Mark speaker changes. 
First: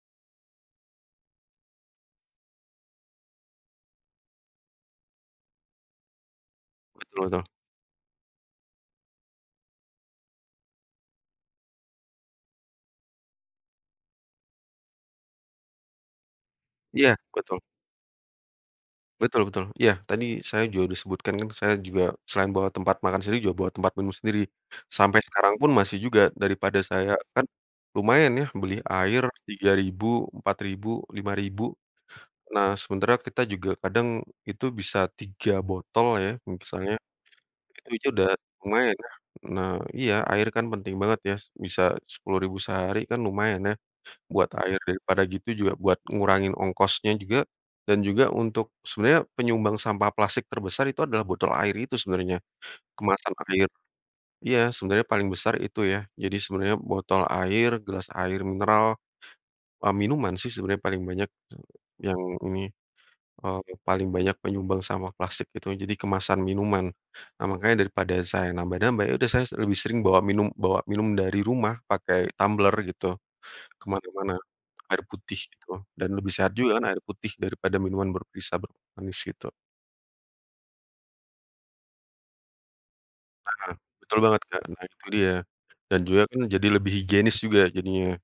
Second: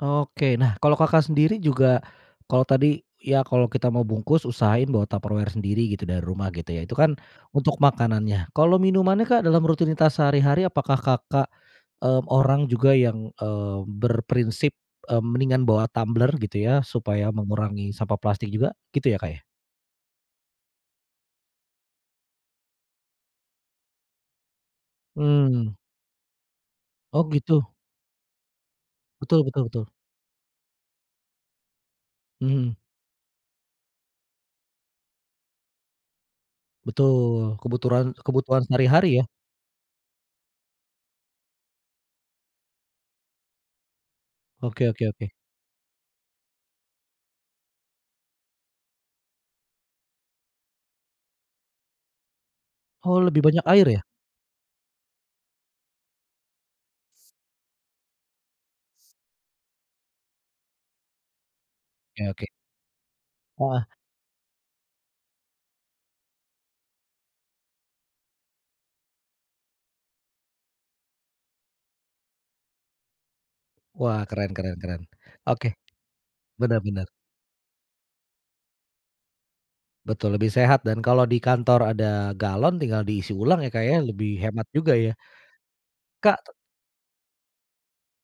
Speaker 1: Oke, nah kalau, Kakak, sendiri juga kalau tadi ya kalau kita mau bungkus usahain bawa Tupperware sendiri gitu dari rumah gitu ya. Itu kan
Speaker 2: Betul, tuh.
Speaker 1: untuk makanannya, kalau minumannya, Kak, dalam rutinitas sehari-hari apakah, Kakak, eee, orang juga yang, eee, berprinsip, mmm, mendingan bawa tumbler gitu ya,
Speaker 2: Iya,
Speaker 1: supaya
Speaker 2: betul.
Speaker 1: mengurangi sampah plastik juga gitu ya, Kak, ya?
Speaker 2: Betul betul, iya tadi saya juga disebutkan kan, saya juga selain bawa tempat makan sendiri juga bawa tempat minum sendiri. Sampai sekarang pun
Speaker 1: Mmm.
Speaker 2: masih juga daripada saya
Speaker 1: Oh,
Speaker 2: kan
Speaker 1: gitu.
Speaker 2: lumayan ya beli air
Speaker 1: Betul betul
Speaker 2: tiga
Speaker 1: betul.
Speaker 2: ribu Rp.4000 Rp.5000.
Speaker 1: Mhm.
Speaker 2: Nah, sementara kita juga kadang itu bisa 3 botol ya. Misalnya,
Speaker 1: Betul,
Speaker 2: itu aja
Speaker 1: kebuturan
Speaker 2: udah
Speaker 1: kebutuhan
Speaker 2: lumayan ya,
Speaker 1: sehari-hari ya.
Speaker 2: nah iya, air kan penting banget ya bisa Rp.10.000 sehari kan lumayan ya buat air
Speaker 1: Oke oke
Speaker 2: daripada
Speaker 1: oke.
Speaker 2: gitu juga buat ngurangin ongkosnya juga dan juga untuk sebenarnya penyumbang sampah plastik terbesar itu adalah botol air itu sebenarnya,
Speaker 1: Oh,
Speaker 2: kemasan
Speaker 1: lebih banyak
Speaker 2: air.
Speaker 1: air ya?
Speaker 2: Iya, sebenarnya paling besar itu ya. Jadi, sebenarnya botol air, gelas air mineral, mmm, minuman sih, sebenarnya paling banyak yang
Speaker 1: Ya, oke.
Speaker 2: ini mmm,
Speaker 1: Heeh.
Speaker 2: paling banyak menyumbang sama plastik itu. Jadi kemasan minuman, nah makanya daripada saya nambah-nambah yaudah saya lebih sering bawa minum bawa minum dari rumah pakai tumbler gitu,
Speaker 1: Wah,
Speaker 2: kemana-mana
Speaker 1: keren keren
Speaker 2: air
Speaker 1: keren,
Speaker 2: putih itu,
Speaker 1: oke,
Speaker 2: dan lebih sehat juga
Speaker 1: benar
Speaker 2: air
Speaker 1: benar.
Speaker 2: putih daripada minuman berbisa bermanis itu.
Speaker 1: Betul, lebih sehat dan kalau di kantor ada galon tinggal diisi ulang
Speaker 2: Heeh,
Speaker 1: ya, Kak, ya
Speaker 2: betul
Speaker 1: lebih
Speaker 2: banget, Kak.
Speaker 1: hemat
Speaker 2: Nah,
Speaker 1: juga
Speaker 2: itu
Speaker 1: ya.
Speaker 2: dia dan juga kan
Speaker 1: Kak t
Speaker 2: jadi lebih higienis juga jadinya.